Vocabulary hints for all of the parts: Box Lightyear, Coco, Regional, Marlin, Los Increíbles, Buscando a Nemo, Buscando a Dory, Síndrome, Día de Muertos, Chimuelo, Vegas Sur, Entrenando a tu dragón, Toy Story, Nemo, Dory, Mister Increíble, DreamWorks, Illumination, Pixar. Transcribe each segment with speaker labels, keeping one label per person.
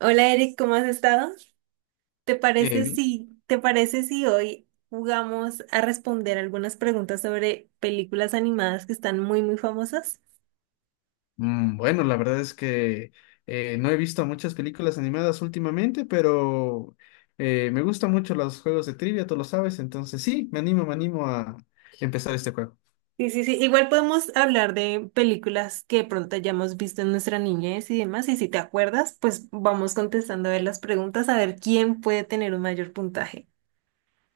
Speaker 1: Hola Eric, ¿cómo has estado? ¿Te
Speaker 2: Eh,
Speaker 1: parece
Speaker 2: vi-
Speaker 1: si, te parece si hoy jugamos a responder algunas preguntas sobre películas animadas que están muy, muy famosas?
Speaker 2: bueno, la verdad es que no he visto muchas películas animadas últimamente, pero me gustan mucho los juegos de trivia, tú lo sabes, entonces sí, me animo a empezar este juego.
Speaker 1: Sí, sí, sí. Igual podemos hablar de películas que de pronto hayamos visto en nuestra niñez y demás. Y si te acuerdas, pues vamos contestando a ver las preguntas, a ver quién puede tener un mayor puntaje.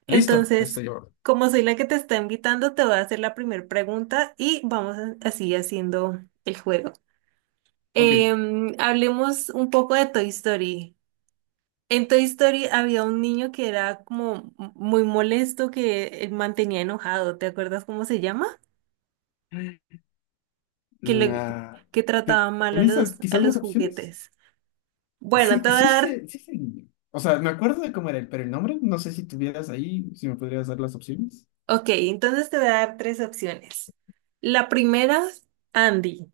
Speaker 2: Listo,
Speaker 1: Entonces,
Speaker 2: estoy yo.
Speaker 1: como soy la que te está invitando, te voy a hacer la primera pregunta y vamos así haciendo el juego.
Speaker 2: Ok.
Speaker 1: Hablemos un poco de Toy Story. En Toy Story había un niño que era como muy molesto, que mantenía enojado. ¿Te acuerdas cómo se llama? Que le,
Speaker 2: La...
Speaker 1: que trataba mal a
Speaker 2: ¿Tienes
Speaker 1: los, a
Speaker 2: quizás las
Speaker 1: los
Speaker 2: opciones?
Speaker 1: juguetes. Bueno,
Speaker 2: Sí,
Speaker 1: te voy a
Speaker 2: sí,
Speaker 1: dar,
Speaker 2: sí, sé. O sea, me acuerdo de cómo era, pero el nombre, no sé si tuvieras ahí, si me podrías dar las opciones.
Speaker 1: ok, entonces te voy a dar tres opciones. La primera, Andy.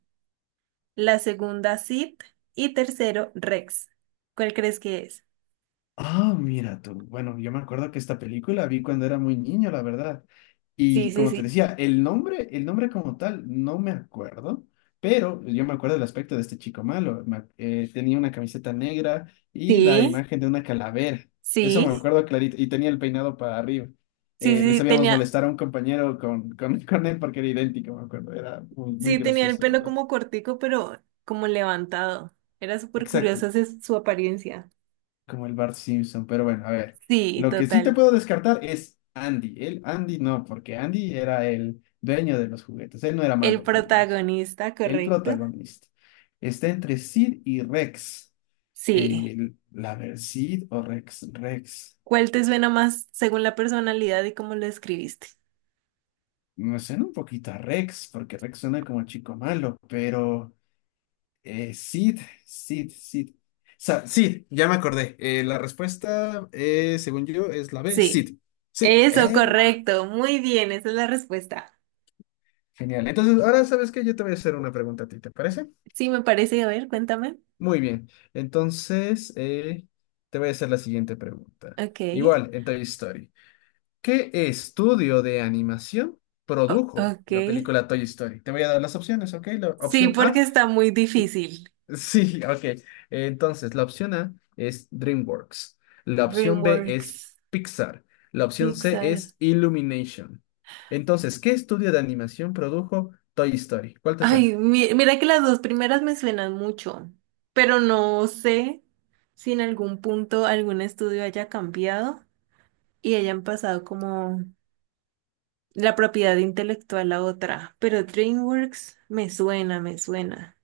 Speaker 1: La segunda, Sid. Y tercero, Rex. ¿Cuál crees que es?
Speaker 2: Ah, mira tú. Bueno, yo me acuerdo que esta película vi cuando era muy niño, la verdad.
Speaker 1: Sí,
Speaker 2: Y
Speaker 1: sí,
Speaker 2: como te
Speaker 1: sí.
Speaker 2: decía, el nombre como tal, no me acuerdo, pero yo me acuerdo del aspecto de este chico malo. Tenía una camiseta negra y la
Speaker 1: Sí,
Speaker 2: imagen de una calavera. Eso me
Speaker 1: sí,
Speaker 2: acuerdo clarito. Y tenía el peinado para arriba.
Speaker 1: sí,
Speaker 2: Le
Speaker 1: sí,
Speaker 2: sabíamos
Speaker 1: tenía.
Speaker 2: molestar a un compañero con él porque era idéntico, me acuerdo. Era muy, muy
Speaker 1: Sí, tenía el
Speaker 2: gracioso, la
Speaker 1: pelo
Speaker 2: verdad.
Speaker 1: como cortico, pero como levantado. Era súper
Speaker 2: Exacto.
Speaker 1: curiosa su apariencia.
Speaker 2: Como el Bart Simpson, pero bueno, a ver.
Speaker 1: Sí,
Speaker 2: Lo que sí te
Speaker 1: total.
Speaker 2: puedo descartar es Andy. El Andy no, porque Andy era el dueño de los juguetes. Él no era
Speaker 1: El
Speaker 2: malo con ellos.
Speaker 1: protagonista,
Speaker 2: El
Speaker 1: correcto.
Speaker 2: protagonista. Está entre Sid y Rex.
Speaker 1: Sí.
Speaker 2: Sid o Rex. Rex.
Speaker 1: ¿Cuál te suena más según la personalidad y cómo lo escribiste?
Speaker 2: Me suena un poquito a Rex, porque Rex suena como chico malo, pero eh, Sid, Sid. Sid, ya me acordé. La respuesta, según yo, es la B,
Speaker 1: Sí.
Speaker 2: Sid. Sí,
Speaker 1: Eso,
Speaker 2: eh.
Speaker 1: correcto. Muy bien, esa es la respuesta.
Speaker 2: Genial. Entonces, ahora sabes que yo te voy a hacer una pregunta a ti, ¿te parece?
Speaker 1: Sí, me parece. A ver, cuéntame.
Speaker 2: Muy bien. Entonces, te voy a hacer la siguiente pregunta.
Speaker 1: Ok.
Speaker 2: Igual, en Toy Story. ¿Qué estudio de animación produjo
Speaker 1: Ok.
Speaker 2: la película Toy Story? Te voy a dar las opciones, ¿ok? La
Speaker 1: Sí,
Speaker 2: opción
Speaker 1: porque
Speaker 2: A,
Speaker 1: está muy difícil.
Speaker 2: sí, ok. Entonces, la opción A es DreamWorks. La opción B es
Speaker 1: DreamWorks,
Speaker 2: Pixar. La opción C
Speaker 1: Pixar.
Speaker 2: es Illumination. Entonces, ¿qué estudio de animación produjo Toy Story? ¿Cuál te suena?
Speaker 1: Ay, mira que las dos primeras me suenan mucho, pero no sé si en algún punto algún estudio haya cambiado y hayan pasado como la propiedad intelectual a otra, pero DreamWorks me suena, me suena.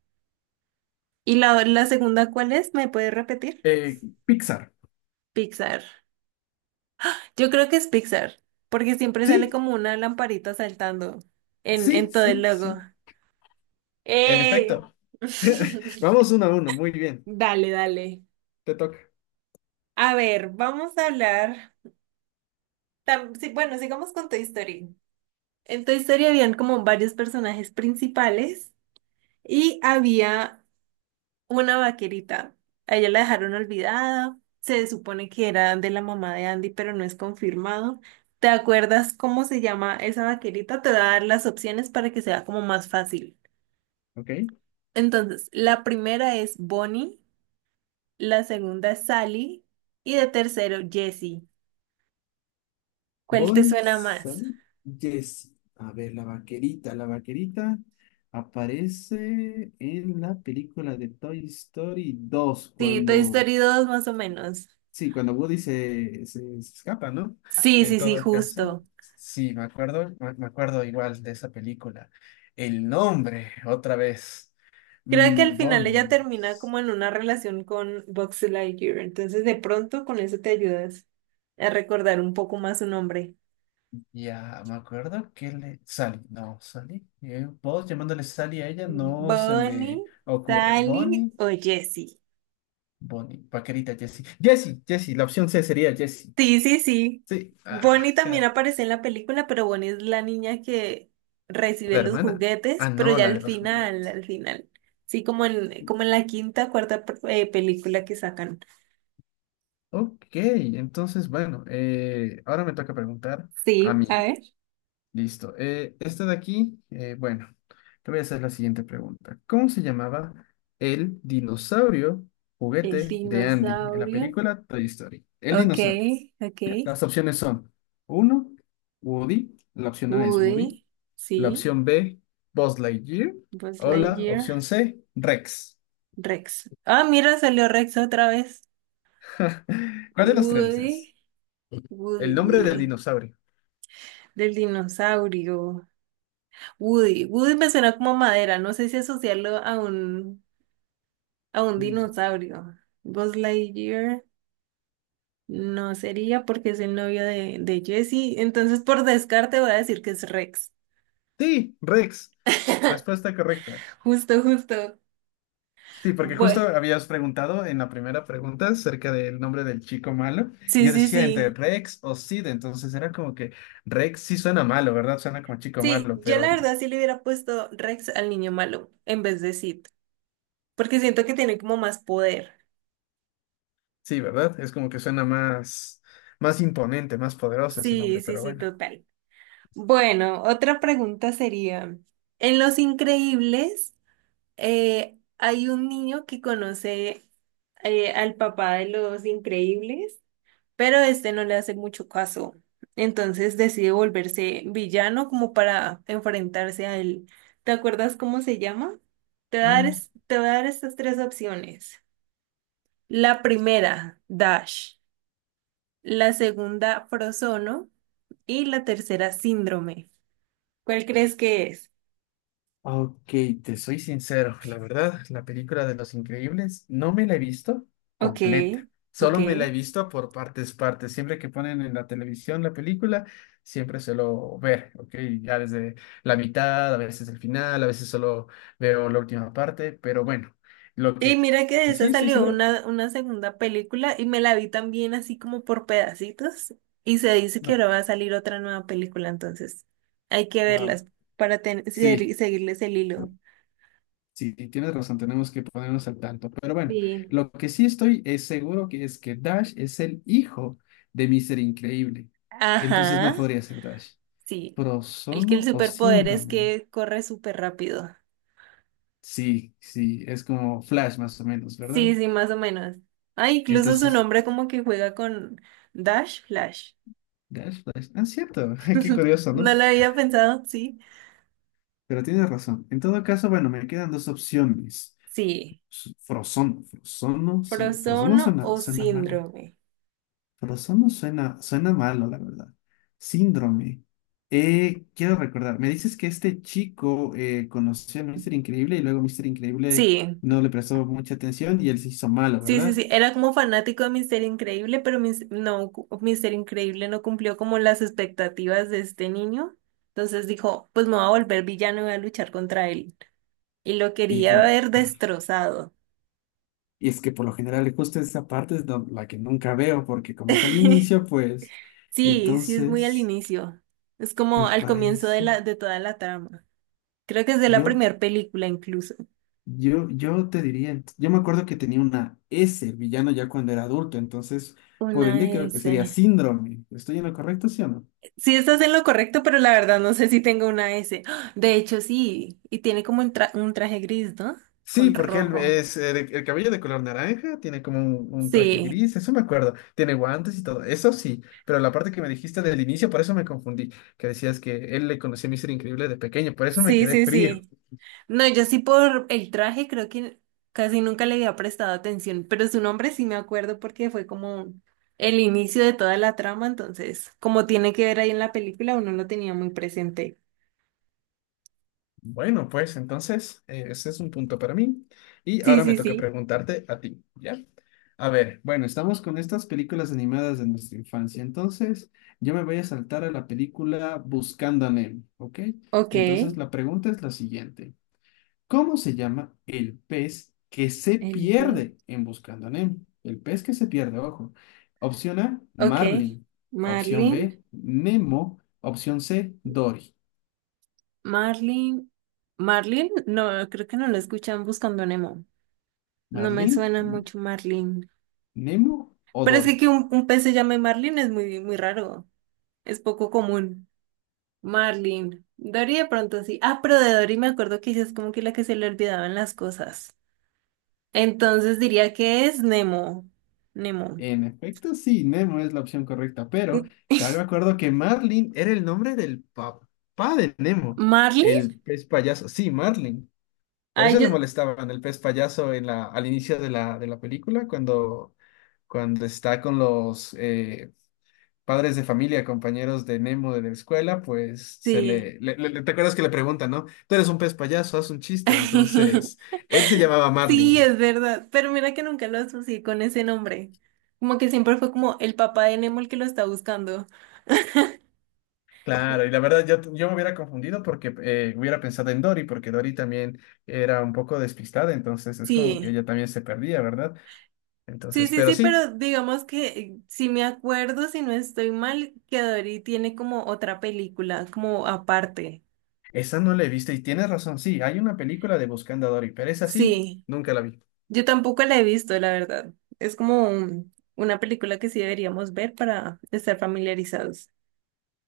Speaker 1: ¿Y la segunda cuál es? ¿Me puedes repetir?
Speaker 2: Pixar.
Speaker 1: Pixar. Yo creo que es Pixar, porque siempre sale
Speaker 2: Sí,
Speaker 1: como una lamparita saltando en
Speaker 2: sí,
Speaker 1: todo el
Speaker 2: sí,
Speaker 1: logo.
Speaker 2: sí. En
Speaker 1: ¡Eh!
Speaker 2: efecto. Vamos uno a uno, muy bien.
Speaker 1: Dale, dale.
Speaker 2: Te toca.
Speaker 1: A ver, vamos a hablar. Sí, bueno, sigamos con Toy Story. En Toy Story habían como varios personajes principales y había una vaquerita. A ella la dejaron olvidada. Se supone que era de la mamá de Andy, pero no es confirmado. ¿Te acuerdas cómo se llama esa vaquerita? Te voy a dar las opciones para que sea como más fácil.
Speaker 2: ¿Ok?
Speaker 1: Entonces, la primera es Bonnie, la segunda es Sally y de tercero Jessie. ¿Cuál te
Speaker 2: Bonnie,
Speaker 1: suena más?
Speaker 2: Sally, Jessie. A ver, la vaquerita. La vaquerita aparece en la película de Toy Story dos
Speaker 1: Sí, Toy
Speaker 2: cuando,
Speaker 1: Story 2 más o menos.
Speaker 2: sí, cuando Woody se escapa, ¿no?
Speaker 1: Sí,
Speaker 2: En
Speaker 1: sí, sí,
Speaker 2: todo caso,
Speaker 1: justo.
Speaker 2: sí, me acuerdo igual de esa película. El nombre, otra vez,
Speaker 1: Creo que al final ella
Speaker 2: Bonnie.
Speaker 1: termina como en una relación con Box Lightyear, entonces de pronto con eso te ayudas a recordar un poco más su nombre.
Speaker 2: Ya, me acuerdo que Sally, no, Sally. Vos llamándole Sally a ella no se
Speaker 1: Bonnie,
Speaker 2: me ocurre.
Speaker 1: Sally
Speaker 2: Bonnie,
Speaker 1: o Jessie.
Speaker 2: Bonnie, paquerita Jessie. Jessie, Jessie, la opción C sería Jessie.
Speaker 1: Sí, sí, sí.
Speaker 2: Sí, ah,
Speaker 1: Bonnie también aparece en la película, pero Bonnie es la niña que recibe
Speaker 2: la
Speaker 1: los
Speaker 2: hermana. Ah,
Speaker 1: juguetes, pero
Speaker 2: no,
Speaker 1: ya
Speaker 2: la
Speaker 1: al
Speaker 2: de los
Speaker 1: final,
Speaker 2: juguetes.
Speaker 1: al final. Sí, como en, como en la quinta, cuarta película que sacan.
Speaker 2: Ok, entonces, bueno, ahora me toca preguntar a
Speaker 1: Sí,
Speaker 2: mí.
Speaker 1: a ver.
Speaker 2: Listo. Esta de aquí, bueno, te voy a hacer la siguiente pregunta. ¿Cómo se llamaba el dinosaurio
Speaker 1: El
Speaker 2: juguete de Andy en la
Speaker 1: dinosaurio.
Speaker 2: película Toy Story? El
Speaker 1: Ok,
Speaker 2: dinosaurio.
Speaker 1: ok.
Speaker 2: Las opciones son uno, Woody. La opción A es Woody.
Speaker 1: Woody,
Speaker 2: La
Speaker 1: sí.
Speaker 2: opción B, Buzz Lightyear.
Speaker 1: Buzz
Speaker 2: O la opción
Speaker 1: Lightyear.
Speaker 2: C, Rex.
Speaker 1: Rex. Ah, mira, salió Rex otra vez.
Speaker 2: ¿Cuál de los tres
Speaker 1: Woody,
Speaker 2: es? El
Speaker 1: Woody,
Speaker 2: nombre del
Speaker 1: Woody.
Speaker 2: dinosaurio.
Speaker 1: Del dinosaurio. Woody. Woody me suena como madera. No sé si asociarlo a un
Speaker 2: Dinosaurio.
Speaker 1: dinosaurio. Buzz Lightyear no sería porque es el novio de Jessie. Entonces, por descarte, voy a decir que es Rex.
Speaker 2: Sí, Rex. Respuesta correcta.
Speaker 1: Justo, justo.
Speaker 2: Sí, porque justo
Speaker 1: Bueno,
Speaker 2: habías preguntado en la primera pregunta acerca del nombre del chico malo, y
Speaker 1: sí,
Speaker 2: yo
Speaker 1: sí,
Speaker 2: decía entre
Speaker 1: sí.
Speaker 2: Rex o Sid, entonces era como que Rex sí suena malo, ¿verdad? Suena como chico
Speaker 1: Sí,
Speaker 2: malo,
Speaker 1: yo la
Speaker 2: pero
Speaker 1: verdad sí le hubiera puesto Rex al niño malo en vez de Sid, porque siento que tiene como más poder.
Speaker 2: sí, ¿verdad? Es como que suena más, más imponente, más poderoso ese
Speaker 1: Sí,
Speaker 2: nombre,
Speaker 1: sí,
Speaker 2: pero
Speaker 1: sí,
Speaker 2: bueno.
Speaker 1: total. Bueno, otra pregunta sería, en Los Increíbles hay un niño que conoce al papá de Los Increíbles, pero este no le hace mucho caso, entonces decide volverse villano como para enfrentarse a él. ¿Te acuerdas cómo se llama? Te voy a dar estas tres opciones. La primera, Dash. La segunda, Frozono. Y la tercera, Síndrome. ¿Cuál crees que es?
Speaker 2: Ok, te soy sincero, la verdad, la película de Los Increíbles no me la he visto
Speaker 1: Ok,
Speaker 2: completa,
Speaker 1: ok.
Speaker 2: solo me la he visto por partes, partes. Siempre que ponen en la televisión la película, siempre suelo ver, ok, ya desde la mitad, a veces el final, a veces solo veo la última parte, pero bueno, lo
Speaker 1: Y
Speaker 2: que
Speaker 1: mira que de
Speaker 2: sí
Speaker 1: esa
Speaker 2: estoy
Speaker 1: salió
Speaker 2: seguro,
Speaker 1: una segunda película y me la vi también así como por pedacitos. Y se dice que
Speaker 2: no,
Speaker 1: ahora va a salir otra nueva película, entonces hay que
Speaker 2: wow,
Speaker 1: verlas para
Speaker 2: sí.
Speaker 1: seguirles el hilo.
Speaker 2: Sí, tienes razón, tenemos que ponernos al tanto. Pero bueno,
Speaker 1: Sí.
Speaker 2: lo que sí estoy es seguro que es que Dash es el hijo de Mister Increíble. Entonces no
Speaker 1: Ajá,
Speaker 2: podría ser Dash.
Speaker 1: sí. El que el
Speaker 2: Prosono o
Speaker 1: superpoder es
Speaker 2: síndrome.
Speaker 1: que corre súper rápido.
Speaker 2: Sí, sí, es como Flash más o menos,
Speaker 1: Sí,
Speaker 2: ¿verdad?
Speaker 1: sí, más o menos. Ah, incluso su
Speaker 2: Entonces,
Speaker 1: nombre como que juega con Dash Flash.
Speaker 2: Dash, Flash. Ah, cierto, qué curioso, ¿no?
Speaker 1: No lo había pensado, sí.
Speaker 2: Pero tienes razón. En todo caso, bueno, me quedan dos opciones.
Speaker 1: Sí.
Speaker 2: Frozono, sí, Frozono
Speaker 1: Prosono o
Speaker 2: suena malo.
Speaker 1: síndrome.
Speaker 2: Pero no suena malo, la verdad. Síndrome. Quiero recordar, me dices que este chico conoció a Mister Increíble y luego Mister Increíble
Speaker 1: Sí,
Speaker 2: no le prestó mucha atención y él se hizo malo,
Speaker 1: sí, sí,
Speaker 2: ¿verdad?
Speaker 1: sí. Era como fanático de Mister Increíble, pero no, Mister Increíble no cumplió como las expectativas de este niño. Entonces dijo, pues me voy a volver villano y voy a luchar contra él. Y lo
Speaker 2: Y,
Speaker 1: quería
Speaker 2: por-
Speaker 1: ver
Speaker 2: ah,
Speaker 1: destrozado.
Speaker 2: y es que por lo general justo esa parte es la que nunca veo porque como es al inicio, pues
Speaker 1: Sí, sí es muy al
Speaker 2: entonces
Speaker 1: inicio. Es como
Speaker 2: me
Speaker 1: al comienzo
Speaker 2: parece,
Speaker 1: de toda la trama. Creo que es de la
Speaker 2: yo
Speaker 1: primera película incluso.
Speaker 2: yo te diría, yo me acuerdo que tenía una S, el villano, ya cuando era adulto, entonces, por
Speaker 1: Una
Speaker 2: ende, creo que sería
Speaker 1: S.
Speaker 2: síndrome. ¿Estoy en lo correcto, sí o no?
Speaker 1: Sí, estás en lo correcto, pero la verdad no sé si tengo una S. ¡Ah! De hecho, sí. Y tiene como un traje gris, ¿no?
Speaker 2: Sí,
Speaker 1: Con
Speaker 2: porque él
Speaker 1: rojo.
Speaker 2: es el cabello de color naranja, tiene como un traje
Speaker 1: Sí,
Speaker 2: gris, eso me acuerdo, tiene guantes y todo, eso sí, pero la parte que me dijiste del inicio, por eso me confundí, que decías que él le conocía a Mister Increíble de pequeño, por eso me
Speaker 1: sí,
Speaker 2: quedé
Speaker 1: sí,
Speaker 2: frío.
Speaker 1: sí. No, yo sí por el traje creo que casi nunca le había prestado atención, pero su nombre sí me acuerdo porque fue como el inicio de toda la trama, entonces como tiene que ver ahí en la película, uno lo tenía muy presente.
Speaker 2: Bueno, pues entonces ese es un punto para mí. Y
Speaker 1: Sí,
Speaker 2: ahora me
Speaker 1: sí,
Speaker 2: toca
Speaker 1: sí.
Speaker 2: preguntarte a ti, ¿ya? A ver, bueno, estamos con estas películas animadas de nuestra infancia. Entonces, yo me voy a saltar a la película Buscando a Nemo, ¿ok?
Speaker 1: Ok,
Speaker 2: Entonces,
Speaker 1: el
Speaker 2: la pregunta es la siguiente. ¿Cómo se llama el pez que se
Speaker 1: B.
Speaker 2: pierde en Buscando a Nemo? El pez que se pierde, ojo. Opción A,
Speaker 1: Ok,
Speaker 2: Marlin. Opción
Speaker 1: Marlin,
Speaker 2: B, Nemo. Opción C, Dory.
Speaker 1: Marlin, Marlin, no, creo que no lo escuchan buscando a Nemo. No me
Speaker 2: Marlin,
Speaker 1: suena mucho Marlin.
Speaker 2: Nemo o
Speaker 1: Pero es que,
Speaker 2: Dory.
Speaker 1: que un pez se llame Marlin es muy, muy raro, es poco común. Marlin. Dory de pronto sí. Ah, pero de Dory me acuerdo que ella es como que la que se le olvidaban las cosas. Entonces diría que es Nemo. Nemo.
Speaker 2: En efecto, sí, Nemo es la opción correcta, pero también me acuerdo que Marlin era el nombre del papá de Nemo,
Speaker 1: ¿Marlin?
Speaker 2: el pez payaso. Sí, Marlin. Por
Speaker 1: Ay,
Speaker 2: eso le
Speaker 1: yo
Speaker 2: molestaban el pez payaso en al inicio de la película, cuando está con los padres de familia, compañeros de Nemo de la escuela, pues se
Speaker 1: sí.
Speaker 2: le, le- le- ¿te acuerdas que le preguntan, no? Tú eres un pez payaso, haz un chiste. Entonces, él se llamaba
Speaker 1: Sí,
Speaker 2: Marlin.
Speaker 1: es verdad. Pero mira que nunca lo asocié con ese nombre. Como que siempre fue como el papá de Nemo el que lo está buscando.
Speaker 2: Claro, y la verdad yo me hubiera confundido porque hubiera pensado en Dory, porque Dory también era un poco despistada, entonces es como que
Speaker 1: Sí.
Speaker 2: ella también se perdía, ¿verdad?
Speaker 1: Sí,
Speaker 2: Entonces,
Speaker 1: sí,
Speaker 2: pero
Speaker 1: sí,
Speaker 2: sí,
Speaker 1: pero digamos que si me acuerdo, si no estoy mal, que Dory tiene como otra película, como aparte.
Speaker 2: esa no la he visto y tienes razón, sí, hay una película de Buscando a Dory, pero esa sí,
Speaker 1: Sí,
Speaker 2: nunca la vi.
Speaker 1: yo tampoco la he visto, la verdad. Es como una película que sí deberíamos ver para estar familiarizados.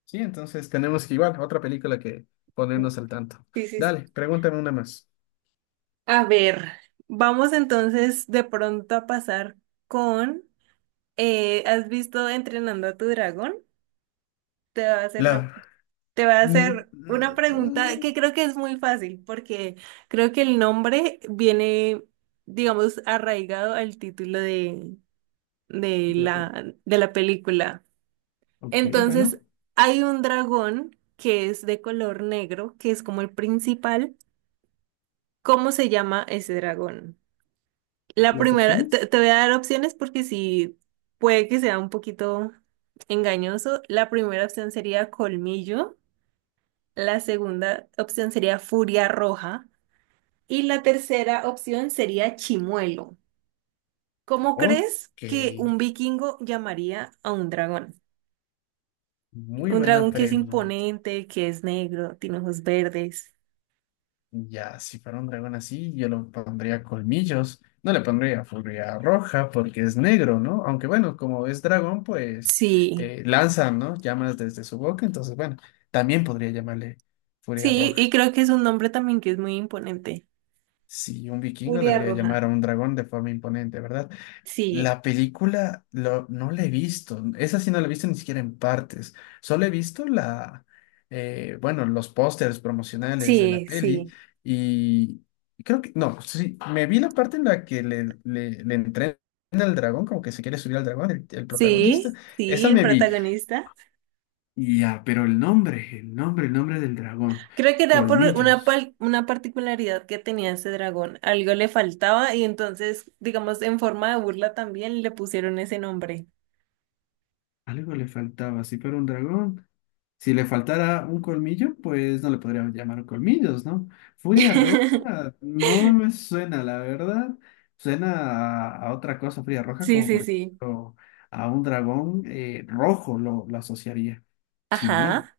Speaker 2: Sí, entonces tenemos que igual, otra película que ponernos al tanto.
Speaker 1: Sí, sí, sí.
Speaker 2: Dale, pregúntame una más.
Speaker 1: A ver, vamos entonces de pronto a pasar con, ¿has visto Entrenando a tu dragón? Te va a hacer una
Speaker 2: La...
Speaker 1: Te voy a
Speaker 2: Mm,
Speaker 1: hacer una pregunta
Speaker 2: mm,
Speaker 1: que creo que es muy fácil, porque creo que el nombre viene, digamos, arraigado al título
Speaker 2: de la peli-
Speaker 1: de la película.
Speaker 2: Ok,
Speaker 1: Entonces,
Speaker 2: bueno,
Speaker 1: hay un dragón que es de color negro, que es como el principal. ¿Cómo se llama ese dragón? La
Speaker 2: las
Speaker 1: primera,
Speaker 2: opciones.
Speaker 1: te voy a dar opciones porque sí, puede que sea un poquito engañoso. La primera opción sería colmillo. La segunda opción sería Furia Roja. Y la tercera opción sería Chimuelo. ¿Cómo
Speaker 2: Ok,
Speaker 1: crees que un vikingo llamaría a un dragón?
Speaker 2: muy
Speaker 1: Un
Speaker 2: buena
Speaker 1: dragón que es
Speaker 2: pregunta.
Speaker 1: imponente, que es negro, tiene ojos verdes.
Speaker 2: Ya, si fuera un dragón así, yo lo pondría colmillos. No le pondría furia roja porque es negro, ¿no? Aunque bueno, como es dragón, pues
Speaker 1: Sí,
Speaker 2: lanza, ¿no? Llamas desde su boca, entonces bueno, también podría llamarle furia
Speaker 1: sí,
Speaker 2: roja.
Speaker 1: y creo que es un nombre también que es muy imponente.
Speaker 2: Si un vikingo
Speaker 1: Furia
Speaker 2: debería llamar a
Speaker 1: Roja.
Speaker 2: un dragón de forma imponente, ¿verdad?
Speaker 1: Sí,
Speaker 2: La película no la he visto. Esa sí no la he visto ni siquiera en partes. Solo he visto bueno, los pósters promocionales de la
Speaker 1: sí,
Speaker 2: peli
Speaker 1: sí.
Speaker 2: y creo que, no, sí, me vi la parte en la que le entrena al dragón, como que se quiere subir al dragón, el protagonista.
Speaker 1: Sí, sí,
Speaker 2: Esa
Speaker 1: el
Speaker 2: me vi.
Speaker 1: protagonista.
Speaker 2: Ya, pero el nombre del dragón.
Speaker 1: Creo que era por
Speaker 2: Colmillos.
Speaker 1: una particularidad que tenía ese dragón. Algo le faltaba y entonces, digamos, en forma de burla también le pusieron ese nombre.
Speaker 2: Algo le faltaba. Si fuera un dragón. Si le faltara un colmillo, pues no le podríamos llamar colmillos, ¿no? Furia Roja no me suena, la verdad. Suena a otra cosa, Furia Roja,
Speaker 1: Sí,
Speaker 2: como
Speaker 1: sí,
Speaker 2: por
Speaker 1: sí.
Speaker 2: ejemplo a un dragón rojo lo asociaría. Chimuelo.
Speaker 1: Ajá.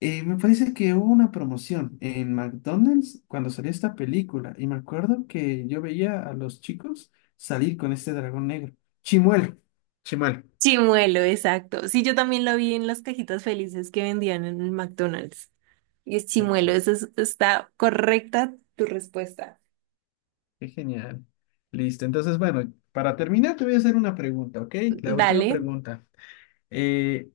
Speaker 2: Me parece que hubo una promoción en McDonald's cuando salió esta película y me acuerdo que yo veía a los chicos salir con este dragón negro. Chimuelo. Chimuelo.
Speaker 1: Chimuelo, exacto. Sí, yo también lo vi en las cajitas felices que vendían en el McDonald's. Y es chimuelo, está correcta tu respuesta.
Speaker 2: Qué genial. Listo. Entonces, bueno, para terminar, te voy a hacer una pregunta, ¿ok? La última
Speaker 1: Dale.
Speaker 2: pregunta. Eh,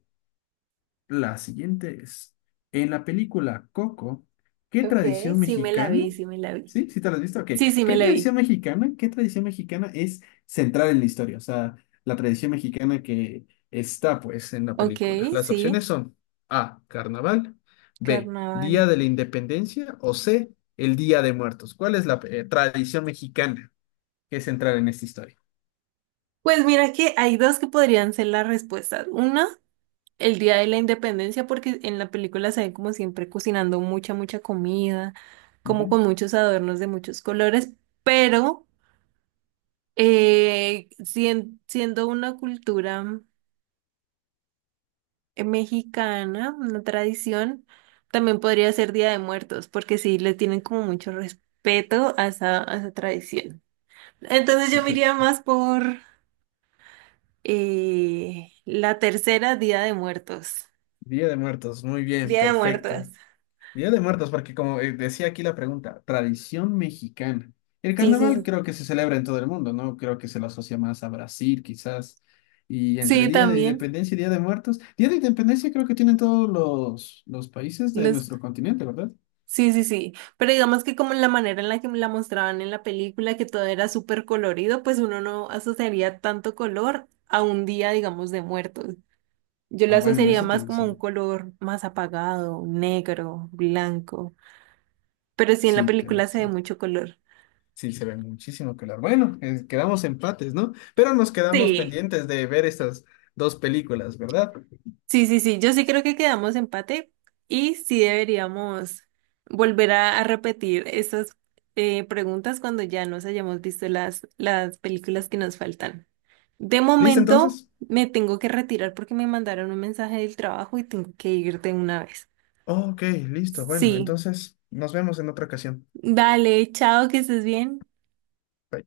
Speaker 2: la siguiente es, en la película Coco, ¿qué
Speaker 1: Ok,
Speaker 2: tradición
Speaker 1: sí me la
Speaker 2: mexicana?
Speaker 1: vi, sí me la vi.
Speaker 2: ¿Sí? ¿Sí te la has visto? Ok.
Speaker 1: Sí, sí me
Speaker 2: ¿Qué
Speaker 1: la vi.
Speaker 2: tradición mexicana? ¿Qué tradición mexicana es central en la historia? O sea, la tradición mexicana que está, pues, en la
Speaker 1: Ok,
Speaker 2: película. Las opciones
Speaker 1: sí.
Speaker 2: son A, carnaval, B,
Speaker 1: Carnaval.
Speaker 2: Día de la Independencia o C, el Día de Muertos. ¿Cuál es la tradición mexicana que es central en esta historia?
Speaker 1: Pues mira que hay dos que podrían ser las respuestas. Una, el Día de la Independencia, porque en la película se ve como siempre cocinando mucha, mucha comida,
Speaker 2: Ujú,
Speaker 1: como con muchos adornos de muchos colores, pero siendo una cultura mexicana, una tradición, también podría ser Día de Muertos, porque sí le tienen como mucho respeto a esa tradición. Entonces yo me iría
Speaker 2: exacto.
Speaker 1: más por la tercera Día de Muertos.
Speaker 2: Día de Muertos, muy bien,
Speaker 1: Día de Muertos.
Speaker 2: perfecto. Día de Muertos, porque como decía aquí la pregunta, tradición mexicana. El
Speaker 1: Sí, sí,
Speaker 2: carnaval
Speaker 1: sí.
Speaker 2: creo que se celebra en todo el mundo, ¿no? Creo que se lo asocia más a Brasil, quizás. Y entre
Speaker 1: Sí,
Speaker 2: Día de
Speaker 1: también.
Speaker 2: Independencia y Día de Muertos, Día de Independencia creo que tienen todos los países de
Speaker 1: Los...
Speaker 2: nuestro continente, ¿verdad?
Speaker 1: Sí, sí, sí. Pero digamos que como la manera en la que me la mostraban en la película, que todo era súper colorido, pues uno no asociaría tanto color a un día, digamos, de muertos. Yo lo
Speaker 2: Ah, bueno, en
Speaker 1: asociaría
Speaker 2: eso
Speaker 1: más
Speaker 2: tienes,
Speaker 1: como un color más apagado, negro, blanco. Pero sí, en la
Speaker 2: sí, tienes
Speaker 1: película se ve
Speaker 2: razón.
Speaker 1: mucho color.
Speaker 2: Sí, se ve muchísimo color. Bueno, quedamos empates, ¿no? Pero nos quedamos
Speaker 1: Sí.
Speaker 2: pendientes de ver estas dos películas, ¿verdad?
Speaker 1: Sí, sí, sí, yo sí creo que quedamos empate y sí deberíamos volver a repetir esas preguntas cuando ya nos hayamos visto las películas que nos faltan. De
Speaker 2: ¿Listo
Speaker 1: momento
Speaker 2: entonces?
Speaker 1: me tengo que retirar porque me mandaron un mensaje del trabajo y tengo que irte una vez.
Speaker 2: Ok, listo. Bueno,
Speaker 1: Sí,
Speaker 2: entonces nos vemos en otra ocasión.
Speaker 1: dale, chao, que estés bien.
Speaker 2: Bye.